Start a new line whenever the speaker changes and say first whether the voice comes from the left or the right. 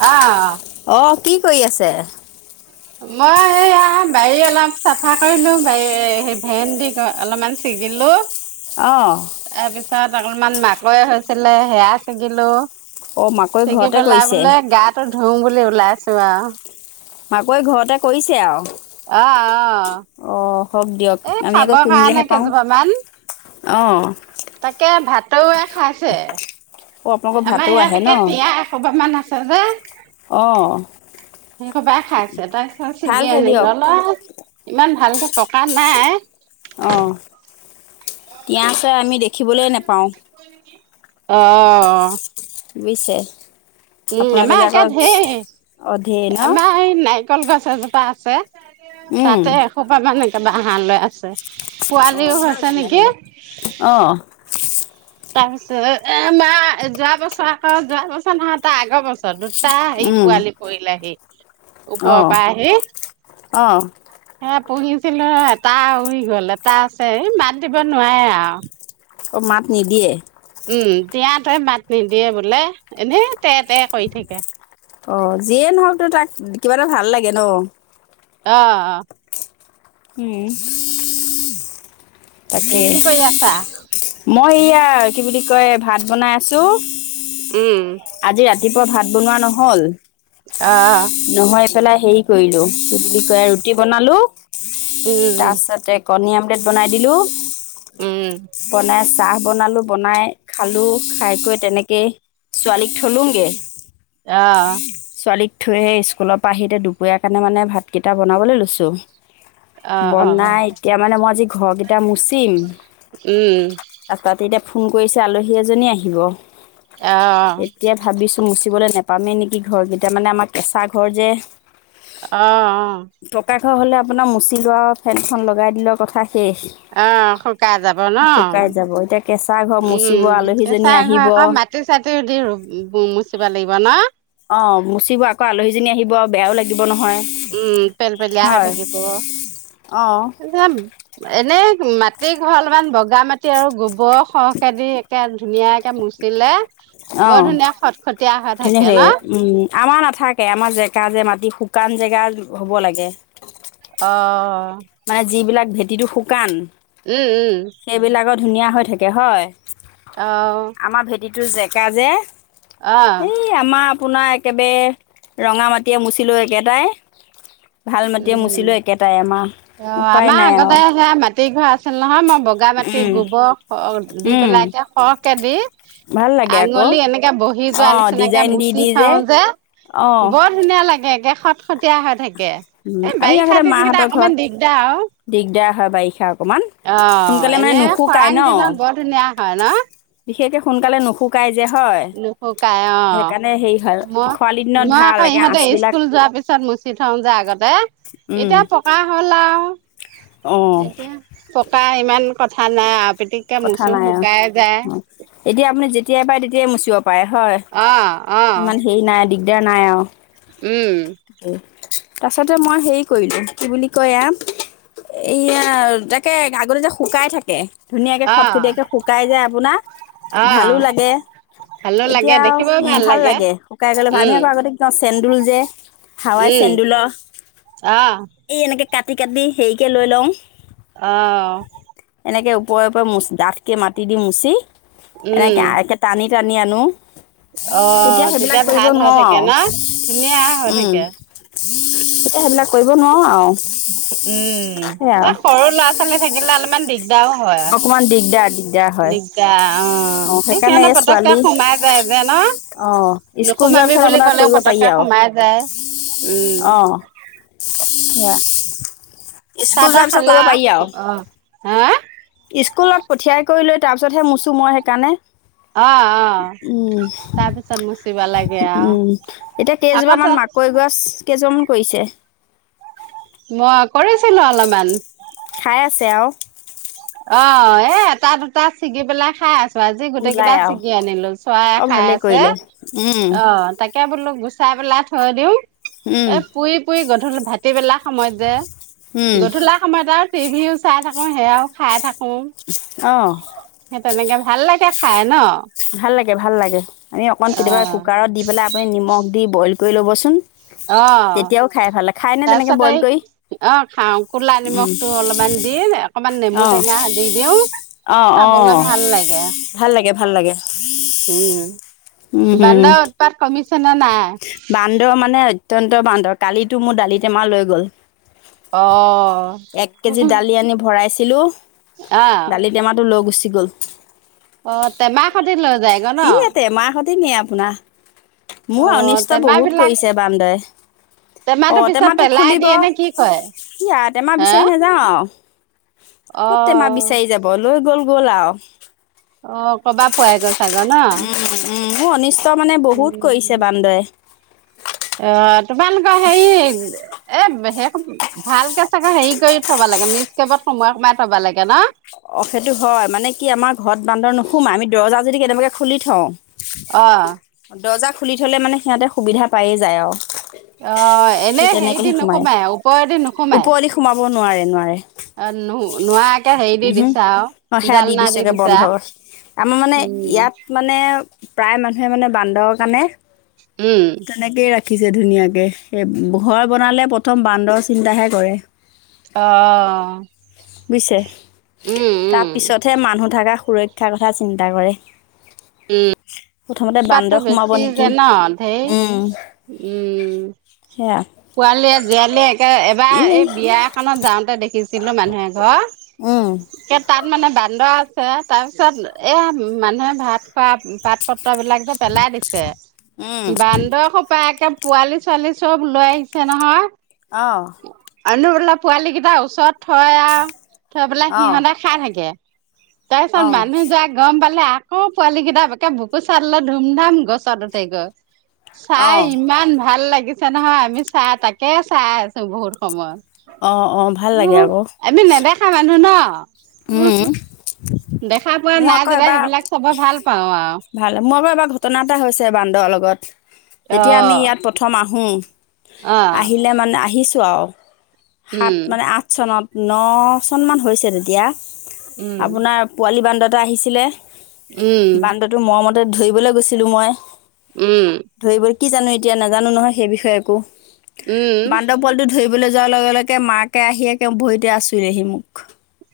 right: অ
left: অঁ কি কৰি আছে?
right: মই এইয়া বাৰী অলপ চাফা কৰিলো, বাৰী ভেন্দি অলপমান ছিঙিলোঁ।
left: অঁ।
right: পিছত অলপমান মাকৈ হৈছিলে সেয়া ছিঙিলো।
left: অঁ মাকৈ
right: চেগি
left: ঘৰতে
right: পেলাই
left: কৰিছে
right: বোলে গা টো ধুও বুলি ওলাই ছোৱা
left: মাকৈ ঘৰতে কৰিছে আৰু।
right: অ
left: অঁ হওক দিয়ক
right: অ এই
left: আমি
right: খাব
left: আকৌ
right: কাৰণে
left: কিনিলেহে পাওঁ
right: কেইজোপা মান,
left: অঁ
right: তাকে ভাত টৌয়ে খাইছে।
left: অঁ আপোনালোকৰ
right: আমাৰ
left: ভাতো
right: ইয়াত
left: আহে ন
right: একে তিয়া এসোপামান আছে। যে
left: অঁ।
right: সেই সোপাই খাই আছোঁ। এটাই খা চিগি
left: ভালহে
right: আনিল
left: দিয়ক
right: নাই। ইমান ভালকে পকা নাই।
left: অ তিয়া আমি দেখিবলৈ নোপাওঁ।
right: আহ।
left: বুইছে।
right: উম আমাৰ আকে ধেই,
left: অঁ ধেৰ ন
right: আমাৰ না ৰিকল গছ এজোপা আছে। তাতে এসোপা মান তাত বাঁহ লৈ আছে।
left: অ
right: পোৱালিও
left: ভাল
right: হৈছে নেকি
left: তেনেহলে আহ।
right: তাৰ পিছত এ মা যোৱা বছৰ আকৌ যোৱা বছৰ নহ আগ বছৰটোত দুটা পোৱালি পৰিলেহি ওপৰৰ
left: অঁ
right: পৰা আহি,
left: অঁ
right: হে পুহিছ আছিলো ৰ এটা উৰি গ'ল এটা আছে এই মাত দিব নোৱাৰে আৰু
left: অ' মাত নিদিয়ে?
right: উম দিয়া তে মাত নিদিয়ে বোলে এনেই তে তে কৰি থাকে
left: অ' যিয়ে নহওক তো তাক কিবা এটা ভাল লাগে ন?
right: আহ আহ।
left: উম
right: তাকে কি কৰি আছা?
left: মই এয়া কি বুলি কয় ভাত বনাই আছো।
right: উম।
left: আজি ৰাতিপুৱা ভাত বনোৱা নহ'ল।
right: অ
left: নহয়ফেলা হেই কৰিলো, কি বুলি কয় ৰুটি বনালো।
right: উম
left: তাৰছতে কণী আমলেট বনাই দিলোঁ।
right: উম
left: বনাছ চাহ বনালো বনাই খালো খাই কৰি তেনেকেই ছোৱালীক থলোঁগৈ।
right: অহ।
left: ছোৱালীক থৈ আহে স্কুলৰ পৰা আহিতে দুপৰীয়া কাৰণে মানে ভাতকেইটা বনাবলৈ লৈছো।
right: অ অ
left: বনাই এতিয়া মানে মই যে হয় এয়া মচিম
right: উম,
left: ত তাতে এতিয়া ফোন কৰিছে আলহী এজনী আহিব।
right: অ',
left: এতিয়া ভাবিছো মচিবলৈ নাপপামেই নেকি ঘৰ কেইতিয়া মানে আমাৰ কেঁচা ঘৰ যে।
right: আহ অ'।
left: থ হ'লে আপোনাৰ মুচ [unintelligible] লোৱা আৰু ফেনখন লগাই দিলোৱা কথা শেষ
right: অ' শুকাা যাব ন
left: শুকাই যাব এতিয়া কেঁচা ঘৰ মুচিব
right: উম
left: আলহীজনী
right: কেঁচা ঘৰ
left: আহিব
right: আকৌ মাটি চাটিও দি ৰুব ৰুমবোৰ মুচিব লাগিব ন?
left: অ' মুচিব আকৌ আলহীজনী আহিব বেয়াও লাগিব। নহয়
right: উম পেল পেলিয়া হৈ
left: হয়
right: থাকিব
left: অ
right: যাম এনে মাটি ঘৰ অলপমান বগা মাটি আৰু গোবৰ সৰহকেদি একে ধুনীয়াকে মুচিলে বৰ
left: অ'
right: ধুনীয়া খটখটীয়া
left: ধুনীয়া হৈ
right: ন?
left: থাকে। উম, আমাৰ নাথাকে আমাৰ জেকা যে মাটি শুকান জেগা হ'ব লাগে।
right: অ'
left: মানে যিবিলাক ভেঁটিটো শুকান।
right: উম
left: সেইবিলাকৰ
right: উম।
left: ধুনীয়া হৈ থাকে হয়।
right: আহ।
left: টো জেকা যে এই আমাৰ আপোনাৰ একেবাৰে ৰঙা মাটিয়ে মুচিলোঁ একেটাই। ভাল মাটিয়ে
right: উম।
left: মুচিলেও একেটাই আমাহ।
right: অ আমাৰ আগতে হে তি ঘৰ আছিল নহয়, মই বগা মাটি
left: উম
right: গোবৰ দি
left: উম
right: পেলাই এতিয়া সৰহকে দি
left: ভাল লাগে আকৌ
right: আঙুলি এনেকে বহি
left: অ
right: যোৱা নিচিনাকে
left: ডিজাইন দি
right: মুুচি
left: দি
right: থও যে
left: অ
right: বৰ ধুনীয়া লাগে। তাকে খটখটীয়া হৈ থাকে
left: উম
right: এই
left: আমি
right: বাৰিষা
left: আগতে
right: দিনকেইটা
left: মাহঁতৰ
right: অকমান
left: ঘৰত
right: দিগদাৰ আৰু
left: দিগদাৰ হয় বাৰিষা অকণমান
right: অ
left: সোনকালে মানে
right: এনে
left: নুশুকাই
right: খৰাং
left: ন।
right: দিনত বৰ ধুনীয়া হয় ন
left: কে সোনকালে নুশুকাই য
right: নুশুকাই অ',
left: হেৰি হয়
right: মই,
left: খৰালি দিনত
right: মই
left: ভাল
right: আকৌ
left: একে
right: ইহঁতে
left: আচবিলাক
right: স্কুল যোৱাৰ পিছত মুচি থওঁ। প যোয় আগতে
left: উম
right: এতিয়া পকা হ'ল আৰু
left: অ
right: এতিয়া পকা ইমান কথা নাই আ
left: কথা নাই আৰু, অ, এতিয়া আপুনি যেতিয়াই পাৰে তেত যে মুছিব পায় হয়,
right: আহ আহ
left: ইমান হেৰি নাই দিগ দে নাই আৰু
right: উম।
left: তাৰছতে মই হেৰি কৰিলো, কি বুলি কয় এয়া, এইয়া তাকে আগতে যে শুকাই থাকে। ধুনীয়াকৈ
right: আহ
left: খটখটীয়াকৈ শুকাই যায় আপোনাৰ
right: আহ
left: ভালো লাগে
right: ভালো লাগে
left: এতিয়া
right: দেখিবও
left: ভাল লাগে শুকাই গ'লে আমি
right: উম
left: আকৌ আগতে ক চেন্দুল যে হাৱাই
right: উম
left: চেন্দুলৰ
right: আহ
left: এই এনেকৈ কাটি কাটি হেৰিকে লৈ লওঁ।
right: আহ
left: এনেকে ওপৰে ওপৰে মুচ, ডাঠকে মাতি দি মুচি
right: উম
left: এনেকে আৰকে টানি জানি আনো
right: অ
left: এতিয়া সেইবিলাক
right: তেতিয়া
left: কৰিব
right: ভাল হৈ
left: নোৱাৰো
right: থাকে
left: আৰু
right: ন ধুনীয়া হৈ
left: উম,
right: থাকে।
left: এতিয়া সেইবিলাক কৰিব নোৱাৰো আৰু
right: উম,
left: সেয়া
right: এ
left: আৰু
right: সৰু ল'ৰা-ছোৱালী থাকিলে অলপমান দিগদাও হয় দিগদাৰ
left: অ',
right: অহঁ এই
left: সেইকাৰণে
right: সিহঁতৰ পতককে
left: ছোৱালী
right: সোমাই যায় যে নহঁ
left: অ', স্কুল যোৱাৰ
right: নোহোমামি
left: পিছত
right: বুলি
left: আপোনাৰ
right: কলেও
left: কৰিব পাৰি
right: পতককে
left: আৰু
right: সোমাই যায় উম।
left: সেইয়া
right: চাহ তাহ খালা অ হা
left: স্কুলত পঠিয়াই কৰি লৈ তাৰপিছতহে মোচোঁ মই সেইকাৰণে
right: অহঁ অহঁ তাৰ পিছত মুচিব লাগে
left: উম
right: অহ আকৌ ত
left: কেইজন কৰিছে।
right: মই কৰিছিলো অলপমান।
left: খাই আছে আৰু
right: অ এ এটা দুটা ছিগি পেলাই খাই আছোঁ। আজি গোটেই
left: ওলাই
right: কেইটা
left: আৰু
right: ছিগি আনিলো, চৰাইয়ে
left: অ
right: খাই
left: ভালেই
right: আছে,
left: কৰিলে উম
right: অ', তাকে বোলো। গুচাই পেলাই থৈ দিওঁ।
left: উম
right: এ পুৰি পুৰি গ ভাটিবেলা সময়ত যে
left: উম
right: দিনতো ওলাই আমাৰ তাত টিভিও চাই থাকো সেয়াঁও খায় থাক।
left: অহ।
right: তেনেকে ভাল লাগে খাই ন
left: ভাল লাগে, ভাল লাগে, আমি অকন
right: অ
left: কেতিয়াবা কুকাৰত দি পেলাই আপুনি নিমখ দি বইল কৰি ল'বচোন। তেতিয়াও খাই ভাল লাগে খায়নে
right: অহ
left: তেনেকৈ
right: তাৰপিছতে
left: বইল কৰি
right: এই আহ খাওঁ কলা নিমখটো অলপমান দি অকণমান নেমু
left: অঁ
right: টেঙা দি দিওঁ
left: অঁ
right: খাবলৈ
left: অঁ
right: ভাল লাগে।
left: ভাল লাগে ভাল
right: উম
left: লাগে
right: বানদা পাৰ কমি শুনিছ নে নাই।
left: বান্দৰ মানে অত্যন্ত বান্দৰ কালিতো মোৰ দালি টেমা লৈ গ'ল।
right: অহঁ।
left: এক কেজি দালি আনি ভৰাইছে হেল্ল' দালি টেমাটো লয় গুচি গ'ল।
right: অহঁ তেমা খাটি লৈ যায়গৈ ন?
left: ইয়া টেমা সইতে নিয়ে আপোনাৰ, মোৰ
right: অ',
left: অনিষ্ট
right: টেমা
left: বহুত
right: বিলাক
left: কৰিছে বান্দৰে, অ',
right: পিছত
left: টেমাটো
right: পেলাই
left: খুলিব
right: দিয়ে নে কি কৰে?
left: ই আও টেমা
right: হে
left: বিচাৰি নাযাওঁ আৰু ক'ত টেমা
right: অ',
left: বিচাৰি যাব লৈ গ'ল। ব'লা
right: অ', কবা পোৱাই জন চাগে নহঁ।
left: উ নিশ্চয় ত মানে বহুত কৰিছে বান্দৰে
right: অ', তোমালোকৰ হেৰি এে ভালকে চাগে হেৰি কৰি থবা লাগে মিচ কেবত সময় কমাই থবা লাগে ন
left: অ, সেইটো হয়, মানে কি আমাৰ ঘৰত বান্দৰ নোসোমাই, আমি দৰজা যদি কেনেকে খুলি থওঁ
right: আহ
left: ফুলি থ'লে মানে সিহঁতে সুবিধা পায়েই যায় আৰু
right: অ এনে
left: সেই
right: হেৰি দি
left: তেনেকৈহে সোমায়
right: নোসোমাই ওপৰেদি নোসোমাই
left: ওপৰদি সোমাব নোৱাৰে
right: অ নো নোৱাকে হেৰি। দি
left: উম হম
right: দিছা আৰু
left: সেৱা দি
right: জালনা
left: দিছেগে
right: দিছা
left: বন্ধ আমাৰ মানে
right: উম
left: ইয়াত মানে প্ৰায় মানুহে মানে বান্দৰৰ কাৰণে।
right: উম
left: তেনেকে ৰাখি। ৰাখিছে ধুনীয়াকে এই ঘৰ বনালে প্ৰথম বান্দৰ চিন্তাহে কৰে
right: অ
left: বিছে
right: উম উম
left: তাৰ পিছতহে মানুহ থকা সুৰক্ষাৰ কথা চিন্তা কৰে
right: উম।
left: প্ৰথমতে
right: পাতটো
left: বান্দৰ সোমাব
right: বেছি যে
left: নেকি
right: ন ধেৰ
left: উম
right: উম
left: সেয়া
right: পোৱালীয়ে জীয়ালীয়ে একে এবাৰ
left: ই
right: এই বিয়া এখনত যাওঁতে দেখিছো ছিলো মানুহে ঘৰ
left: উম
right: তাত মানে বান্দৰ তাৰপিছত এইয়া মানুহে ভাত খোৱা পাত প্ৰ বিলাক যে পেলাই দিছে
left: উম
right: বান্দৰ সোপা একে পোৱালি ছোৱালী চব লৈ আহিছে নহয়।
left: আহঁ
right: অনব পোৱালীিকেইটা ওচৰত থৈ আৰু থৈবিলাক
left: অ
right: সিহঁতে খাই থাকে তাৰপিছত
left: অ
right: মানুহ যাক গম পালে। অ পোৱালী কেইটা একে বুক পুচাৰ ল ধুম ধাম গছত উঠাই গছ।
left: অ
right: চাই ইমান ভাল লাগিছে পছে নহয় আমি চাই তাকে চাই আছো বহুত সময়।
left: অ অ ভাল লাগে
right: উ আমি নেদেখা মানুহ ন
left: হম
right: দেখা পোৱা
left: মোৰ
right: নাই
left: আকৌ
right: যেতিয়া
left: এবাৰ
right: সেইবিলাক চাব ভাল পাওঁ আও।
left: ভাল মোৰ আকৌ এবাৰ ঘটনা এটা হৈছে বান্দৰ ত লগত যেতিয়া আমি
right: অ',
left: ইয়াত প্ৰথম আ হম
right: অ',
left: আহিলে মানে আহি যাও সাত
right: উম,
left: মানে আঠ চনত ন চনমান হৈছে তেতিয়া
right: উম,
left: আপোনাৰ পোৱালী বান্দত আহিছিলে
right: উম,
left: বান্দটো মৰমত তাতে ধৰিবলৈ গৈছিলো মই
right: উম
left: ধৰিবলৈ কি জানো এতিয়া নাজানো নহয় সেই বিষয়ে একো
right: উম,
left: বান্দৰ পোৱালিটো ধৰিব লৈ যোৱাৰ লগে লগে মাকে আহি একে ভৰিতে আছোৰিলে হী মোক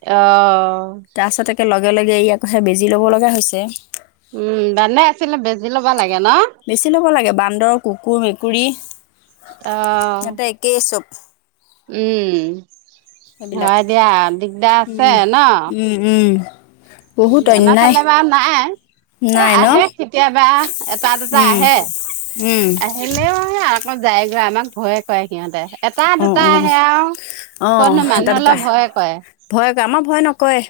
right: অ
left: তাৰপাছতকে লগ লগে লগে ইয়াৰ কথা বেজি ল'ব লগা হৈছে
right: উম দানে আছিলে বেজি লবা লাগে ন
left: বেছি ল'ব লাগে বান্দৰ কুকুৰ মেকুৰী
right: অঁ
left: সিহঁতে একেই চব
right: উম
left: সেইবিলাক
right: হয় দিয়া দিগদাৰ আছে
left: উম,
right: ন
left: উম, উম।
right: উ
left: বহুত
right: আমাৰ
left: অন্যায়
right: ফালে বাৰ নাই এ
left: নাই ন?
right: আহে কেতিয়াবা এটা দুটা
left: উম,
right: আহে
left: উম,
right: আহিলেও আহে মই যায়গৈ আমাক ভয়ে কৰে সিহঁতে এটা
left: অ
right: দুটা
left: অ
right: আহে আৰু
left: আহ
right: কতনো
left: এটা
right: মানুহ
left: দুতা
right: অলপ ভয়ে কৰে
left: ভয় কয় আমাৰ ভয় নকয়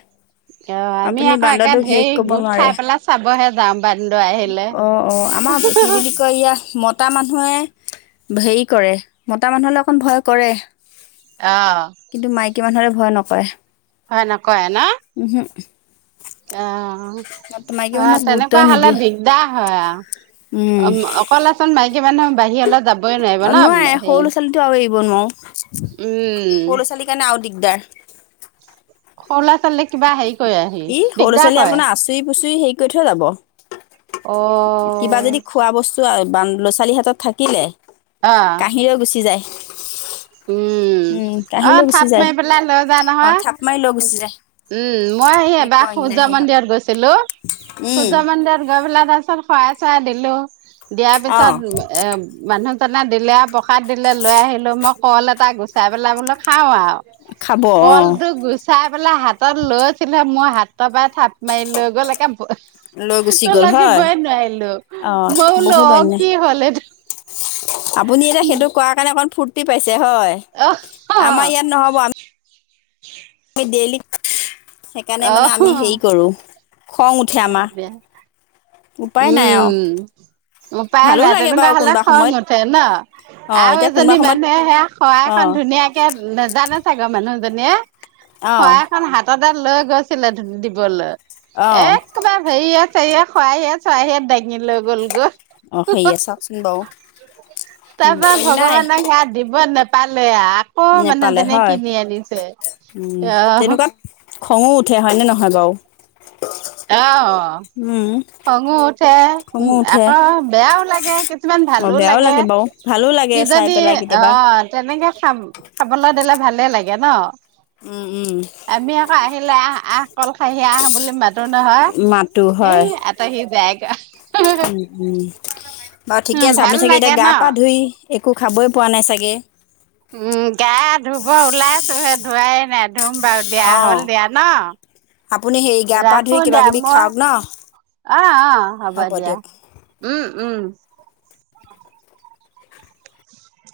right: অ আমি আকৌ একে ধেৰ গোট
left: নোৱাৰে।
right: খাই পেলাই চাবহে যাওঁ বান্দৰ আহিলে
left: অ', অ', আমাৰ কি বুলি কয় ইয়া মতা মানুহে হেৰি কৰে মতা মানুহ লগ অকণ ভয় কৰে
right: অঁ
left: কি মানুহলে ভয় নকৰে
right: হয় নকয়ে ন
left: উহু
right: অ
left: মাইকী
right: হয়
left: মানুহক
right: তেনেকুৱা
left: গুৰুত্বই
right: হলে
left: নিদিয়ে।
right: দিগদাৰ হয়
left: উম,
right: আৰু অ অকলেচোন মাইক কিমানোহ বাহিৰলে
left: নোৱাৰে সৰু ল'ৰা ছোৱালীটো আৰু এৰিব নোৱাৰো
right: উম
left: সৰু ল'ৰা ছোৱালীৰ কাৰণে আৰু দিগদাৰ
right: সৰ ললা চালে কিবা আহে
left: ই সৰু ছোৱালী আপোনাৰ আচুৰি পুচুৰি হেৰি কৰি থৈ যাব কিবা
right: অ
left: যদি খোৱা বস্তু বাান ল' ছোৱালীহঁতৰ লগত থাকিলে
right: অ',
left: কাঁহীৰেও গুচি যায়।
right: উম অ
left: কাঁহীলৈ গুচি
right: থাপ
left: যায়
right: মাৰি পেলাই লৈ যা
left: অ
right: নহয়
left: থাপ মাৰি লৈ
right: উম
left: গুচি যায়
right: মই স এবাৰ
left: এনেকুৱা
right: সূৰ্য
left: অন্যায় সিহঁত
right: মন্দিৰত গৈছিলো
left: উম
right: সূৰ্য মন্দিৰত গৈ পেলাই তত ত পিছত খোৱাই চাই দিলো দিয়াৰ
left: অ
right: পিছত এ মানুহ দিলে আৰু প্ৰসাদ, দিলে লৈ আহিলো মোক কল, এটা গুচাই পেলাই বোলে খাওঁ। আৰু
left: খাব অ
right: কলটো গুচাই পেলাই হাতত লৈছিলে মই হাতৰ পৰাাই থাপ মাৰি লৈ গ'ল একে
left: লৈ গুচি
right: তো
left: গ'ল হয়
right: লাগিবই নোৱাৰিলো
left: অ
right: মই বোলো
left: বহুত
right: অ
left: অন্যায়
right: কি হ'লে
left: আপুনি এতিয়া সেইটো কৰ কাৰণে অকণ ফুৰৰ্ত পাইছে হয়
right: অ',
left: আমাৰ
right: অ',
left: ইয়াত নহ'ব আমি দেলি সেইকাৰণে মানে আমি হেৰি কৰো, খং উঠ
right: অ এবয়া
left: নাই আৰু
right: উম উপায়
left: ভালো
right: নাই
left: লাগে
right: তেনেকুৱা
left: বাৰু
right: হলে
left: কোনোবা
right: খং
left: সময়ত
right: উঠে ন
left: অ
right: আৰু
left: এতিয়া কোনোবা
right: এজনী
left: সময়ত
right: মানুহে সেইয়া খৰা
left: অ
right: এখন ধুনীয়াকে নাজানে চাগৰ মানুহ যেনে
left: অ
right: শৰাই খন হাতত এটা লৈ গৈছিলে, ধুনুক দিবলৈ।
left: অ
right: একবাৰ হেৰি চেৰি আছে। সৰাহিয়ে-চৰাহিয়ে দাঙিলৈ
left: অ
right: গ'লগৈ।
left: সেয়া চাওকচোন বাৰু
right: তাৰপা
left: অন্যায়
right: ভগৱানক ইয়াত দিব ন পালে অ আকৌ
left: নেপালে
right: মানুহজনে
left: হয়
right: কিনি আনিছে
left: উম
right: আহ
left: তেনেকুৱা খঙো উঠে হয়নে নহয় বাৰু
right: অ।
left: উম
right: খঙো উঠে, উম।
left: খঙো উঠে
right: আকৌ বেয়াও লাগে, কিছুমান ভালো
left: বেয়াও
right: লাগে।
left: বাৰু ভালো লাগে চাই
right: কিজনী
left: পেলাই
right: অ,
left: কেতিয়াবা
right: তেনেকে খাম খাবলৈ দিলে ভালে লাগে ন।
left: উম উম।
right: আমি আহিলে আহ আহ কল খহি আহ বুলি মা টো নহয়, এই আটহি যায় [unintelligible]
left: উম-উম। বাৰু ঠিকে
right: উম
left: আছে,
right: ভাল
left: আপুনি চাগে
right: লাগে
left: এতিয়া, গা
right: ন
left: পা ধুই একো খাবই পোৱা নাই চাগে
right: উম। গা ধুব ওলাইছ ধৱাই নাই ধুম বাৰু দিয়া,
left: অ
right: হ'ল দিয়া ন?
left: আপুনি হেৰি গা পা ধুই
right: ৰাখো
left: কিবা
right: দিয়া
left: কিবি
right: মই,
left: খাওক ন
right: অ-অ, হ'ব দিয়া, উম। উম।